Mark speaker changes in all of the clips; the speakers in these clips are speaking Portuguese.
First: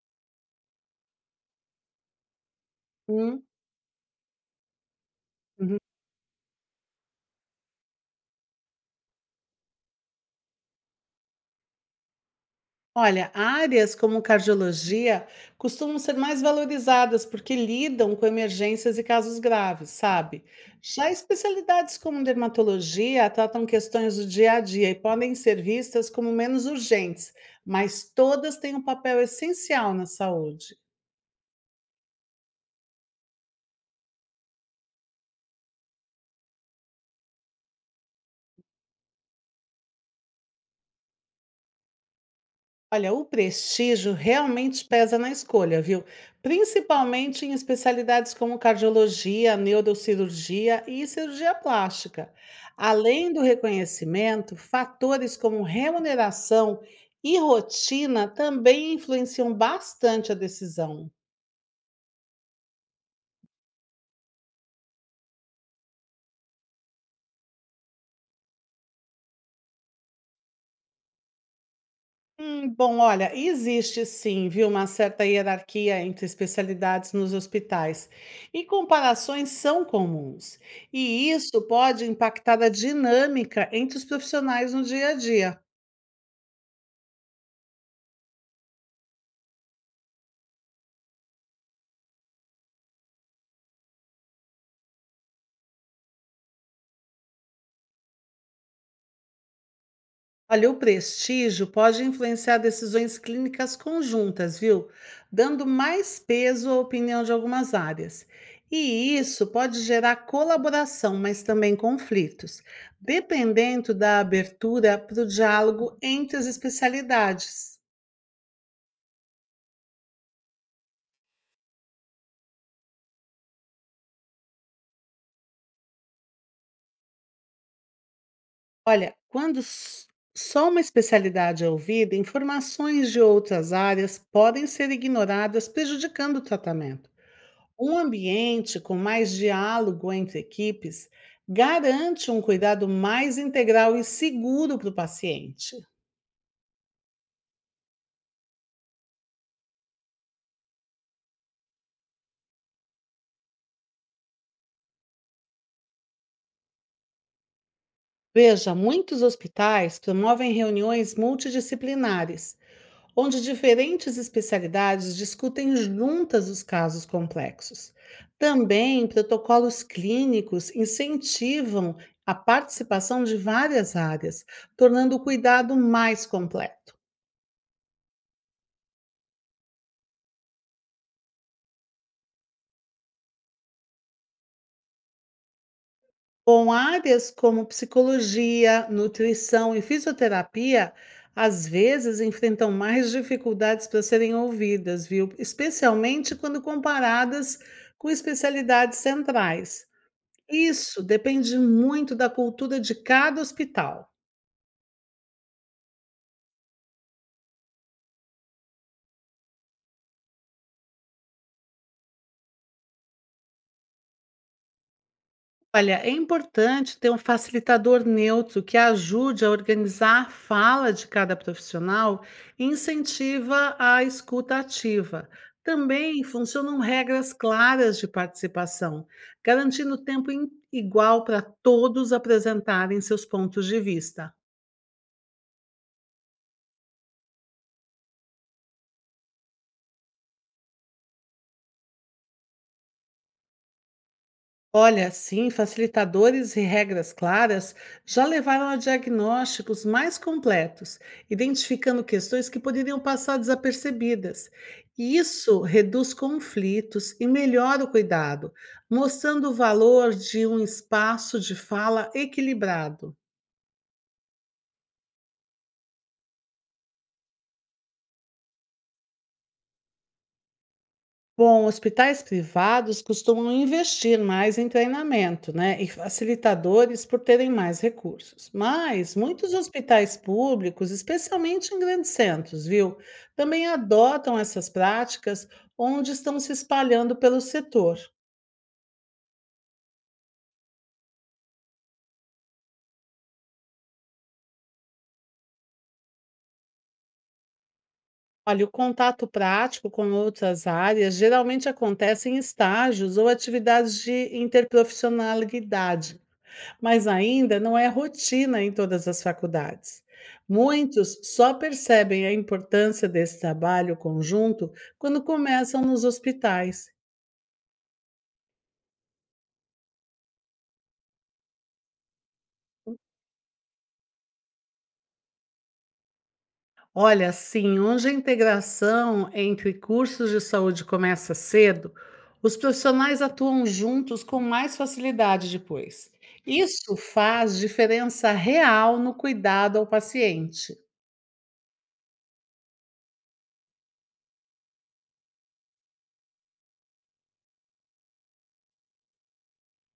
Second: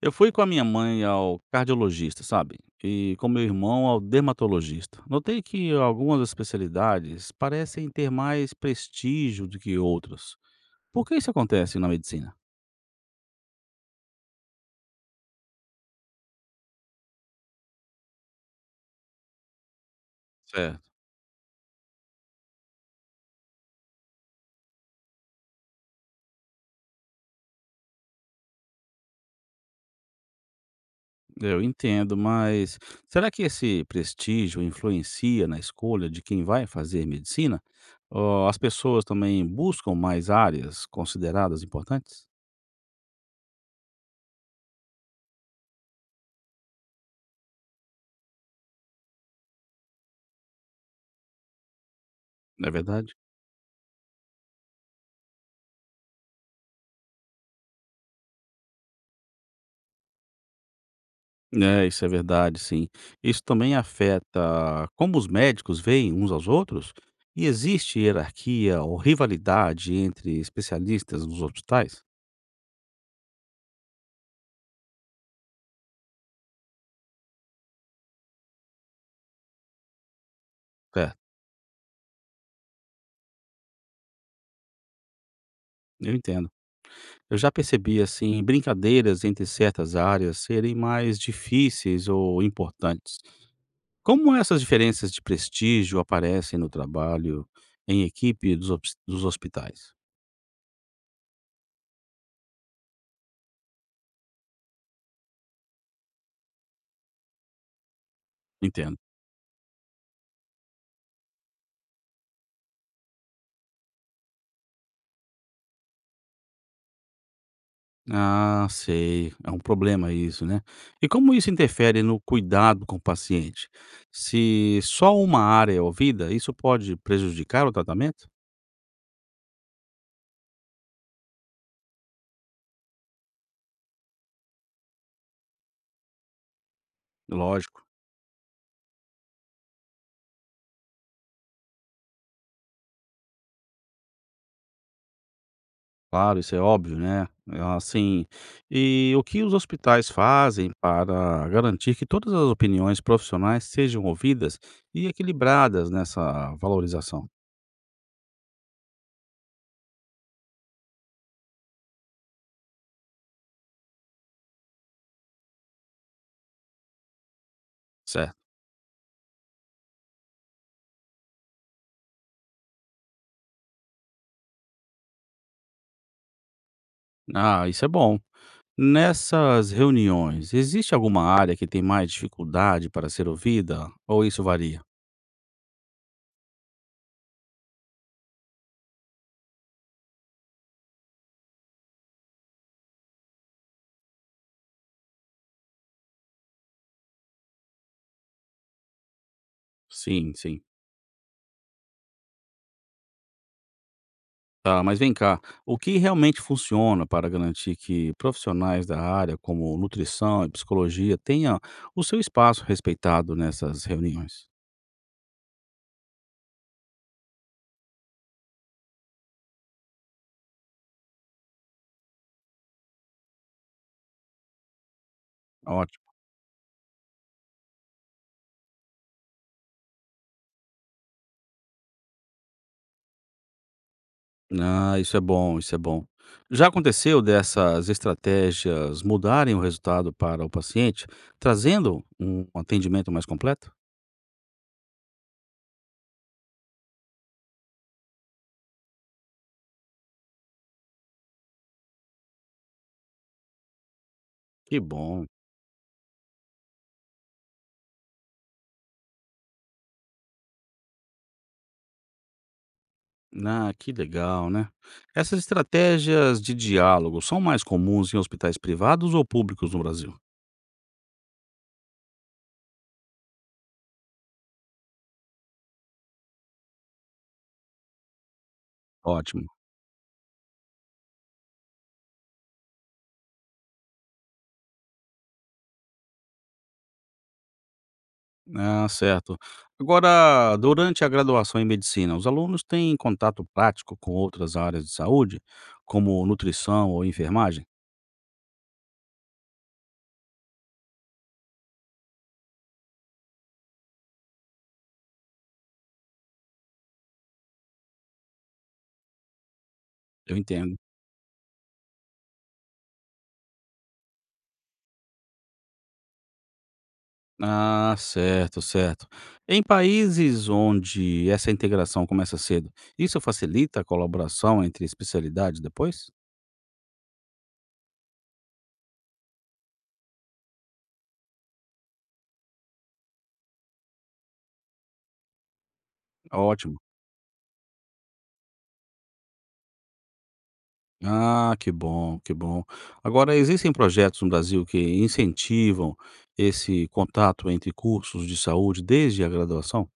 Speaker 1: Eu fui com a minha mãe ao cardiologista, sabe? E com
Speaker 2: Hum,
Speaker 1: meu irmão ao dermatologista. Notei que
Speaker 2: uhum.
Speaker 1: algumas especialidades parecem ter mais prestígio do que outras. Por que isso acontece na medicina?
Speaker 2: Olha, áreas como cardiologia costumam ser mais valorizadas porque lidam com emergências e casos graves, sabe?
Speaker 1: Certo,
Speaker 2: Já especialidades como dermatologia tratam questões do dia a dia e podem ser vistas como menos urgentes, mas todas têm um papel essencial na saúde.
Speaker 1: eu entendo, mas será que esse prestígio influencia na escolha de quem vai fazer medicina? Ou as pessoas também buscam mais áreas consideradas importantes?
Speaker 2: Olha, o prestígio realmente pesa na escolha, viu? Principalmente em especialidades como cardiologia, neurocirurgia e cirurgia plástica.
Speaker 1: É verdade?
Speaker 2: Além do reconhecimento, fatores como remuneração e rotina também influenciam bastante a decisão.
Speaker 1: É, isso é verdade, sim. Isso também afeta como os médicos veem uns aos outros? E existe hierarquia ou rivalidade entre especialistas nos hospitais?
Speaker 2: Bom, olha, existe sim, viu, uma certa hierarquia entre especialidades nos hospitais e comparações são comuns,
Speaker 1: É,
Speaker 2: e isso pode impactar a dinâmica entre os profissionais no dia a dia.
Speaker 1: eu entendo. Eu já percebi, assim, brincadeiras entre certas áreas serem mais difíceis ou importantes. Como essas diferenças de prestígio aparecem no trabalho em equipe dos hospitais?
Speaker 2: Olha, o prestígio pode influenciar decisões clínicas conjuntas, viu? Dando mais peso à opinião de algumas áreas.
Speaker 1: Entendo.
Speaker 2: E isso pode gerar colaboração, mas também conflitos, dependendo da abertura para o diálogo entre as especialidades.
Speaker 1: Ah, sei. É um problema isso, né? E como isso interfere no cuidado com o paciente? Se só uma área é ouvida, isso pode prejudicar o tratamento?
Speaker 2: Olha, quando só uma especialidade é ouvida, informações de outras áreas podem ser ignoradas, prejudicando o tratamento.
Speaker 1: Lógico,
Speaker 2: Um ambiente com mais diálogo entre equipes garante um cuidado mais integral e seguro para o paciente.
Speaker 1: claro, isso é óbvio, né? Assim, e o que os hospitais fazem para garantir que todas as opiniões profissionais sejam ouvidas e equilibradas nessa valorização?
Speaker 2: Veja, muitos hospitais promovem reuniões multidisciplinares, onde diferentes especialidades discutem juntas os casos complexos.
Speaker 1: Certo.
Speaker 2: Também protocolos clínicos incentivam a participação de várias áreas, tornando o cuidado mais completo.
Speaker 1: Ah, isso é bom. Nessas reuniões, existe alguma área que tem mais dificuldade para ser ouvida ou isso varia?
Speaker 2: Com áreas como psicologia, nutrição e fisioterapia, às vezes enfrentam mais dificuldades para serem ouvidas, viu? Especialmente quando comparadas com especialidades centrais.
Speaker 1: Sim, sim.
Speaker 2: Isso depende muito da cultura de cada hospital.
Speaker 1: Tá, mas vem cá, o que realmente funciona para garantir que profissionais da área, como nutrição e psicologia, tenham o seu espaço respeitado nessas reuniões?
Speaker 2: Olha, é importante ter um facilitador neutro que ajude a organizar a fala de cada profissional e incentiva a escuta ativa.
Speaker 1: Ótimo.
Speaker 2: Também funcionam regras claras de participação, garantindo tempo igual para todos apresentarem seus pontos de vista.
Speaker 1: Ah, isso é bom, isso é bom. Já aconteceu dessas estratégias mudarem o resultado para o paciente, trazendo um atendimento mais completo?
Speaker 2: Olha, sim, facilitadores e regras claras já levaram a diagnósticos mais completos, identificando questões que poderiam passar desapercebidas.
Speaker 1: Que
Speaker 2: E
Speaker 1: bom.
Speaker 2: isso reduz conflitos e melhora o cuidado, mostrando o valor de um espaço de fala equilibrado.
Speaker 1: Ah, que legal, né? Essas estratégias de diálogo são mais comuns em hospitais privados ou públicos no Brasil?
Speaker 2: Bom, hospitais privados costumam investir mais em treinamento, né, e facilitadores por terem mais recursos. Mas
Speaker 1: Ótimo.
Speaker 2: muitos hospitais públicos, especialmente em grandes centros, viu, também adotam essas práticas onde estão se espalhando pelo setor.
Speaker 1: Ah, certo. Agora, durante a graduação em medicina, os alunos têm contato prático com outras áreas de saúde, como nutrição ou enfermagem?
Speaker 2: Olha, o contato prático com outras áreas geralmente acontece em estágios ou atividades de interprofissionalidade, mas ainda não é rotina em todas as faculdades.
Speaker 1: Eu entendo.
Speaker 2: Muitos só percebem a importância desse trabalho conjunto quando começam nos hospitais.
Speaker 1: Ah, certo, certo. Em países onde essa integração começa cedo, isso facilita a colaboração entre especialidades depois?
Speaker 2: Olha, sim, onde a integração entre cursos de saúde começa cedo, os profissionais atuam juntos com mais facilidade depois.
Speaker 1: Ótimo.
Speaker 2: Isso faz diferença real no cuidado ao paciente.
Speaker 1: Ah, que bom, que bom. Agora, existem projetos no Brasil que incentivam esse contato entre cursos de saúde desde a graduação?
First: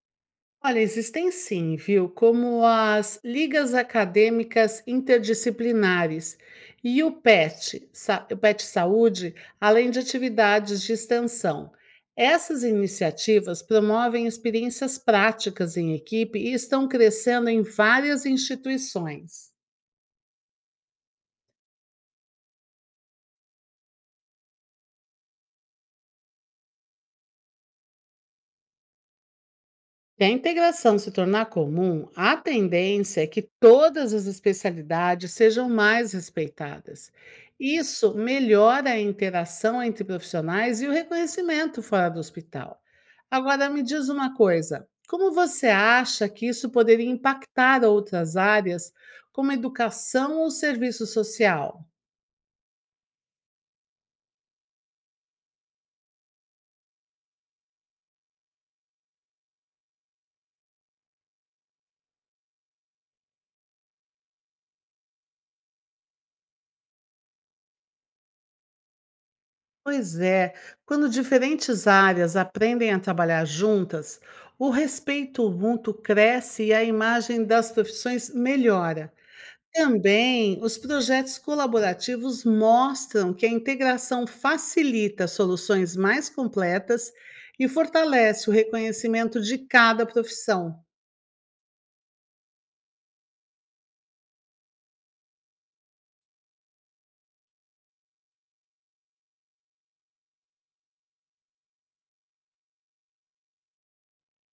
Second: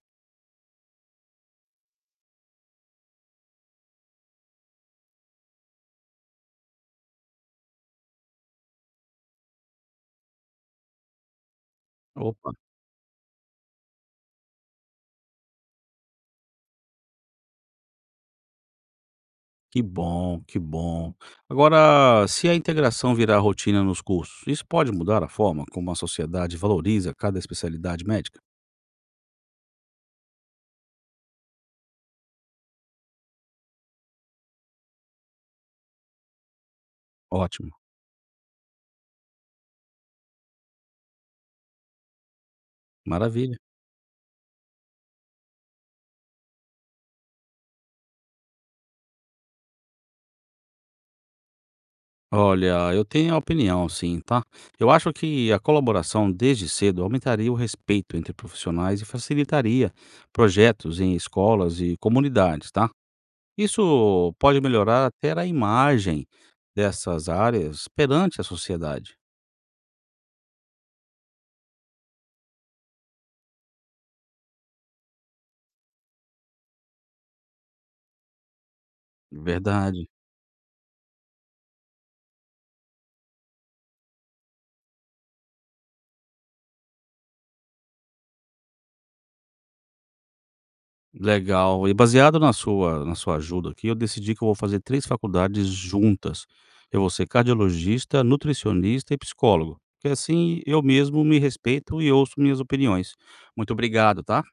Speaker 2: Olha, existem sim, viu? Como as ligas acadêmicas interdisciplinares e o PET, o PET Saúde, além de atividades de extensão.
Speaker 1: Opa,
Speaker 2: Essas iniciativas promovem experiências práticas em equipe e estão crescendo em várias instituições.
Speaker 1: que bom, que bom. Agora, se a integração virar rotina nos cursos, isso pode mudar a forma como a sociedade valoriza cada especialidade médica?
Speaker 2: Se a integração se tornar comum, a tendência é que todas as especialidades sejam mais respeitadas.
Speaker 1: Ótimo,
Speaker 2: Isso melhora a interação entre profissionais e o reconhecimento fora do hospital.
Speaker 1: maravilha.
Speaker 2: Agora, me diz uma coisa: como você acha que isso poderia impactar outras áreas, como educação ou serviço social?
Speaker 1: Olha, eu tenho a opinião sim, tá? Eu acho que a colaboração desde cedo aumentaria o respeito entre profissionais e facilitaria projetos em escolas e comunidades, tá? Isso pode melhorar até a imagem dessas áreas perante a sociedade.
Speaker 2: Pois é, quando diferentes áreas aprendem a trabalhar juntas, o respeito mútuo cresce e a imagem das profissões melhora.
Speaker 1: Verdade.
Speaker 2: Também, os projetos colaborativos mostram que a integração facilita soluções mais completas e fortalece o reconhecimento de cada profissão.
Speaker 1: Legal. E baseado na sua ajuda aqui, eu decidi que eu vou fazer 3 faculdades juntas. Eu vou ser cardiologista, nutricionista e psicólogo, porque assim eu mesmo me respeito e ouço minhas opiniões. Muito obrigado, tá?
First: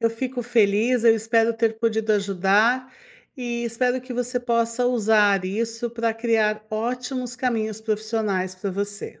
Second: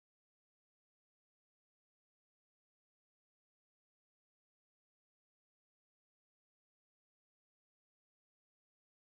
Speaker 2: Eu fico feliz, eu espero ter podido ajudar e espero que você possa usar isso para criar ótimos caminhos profissionais para você.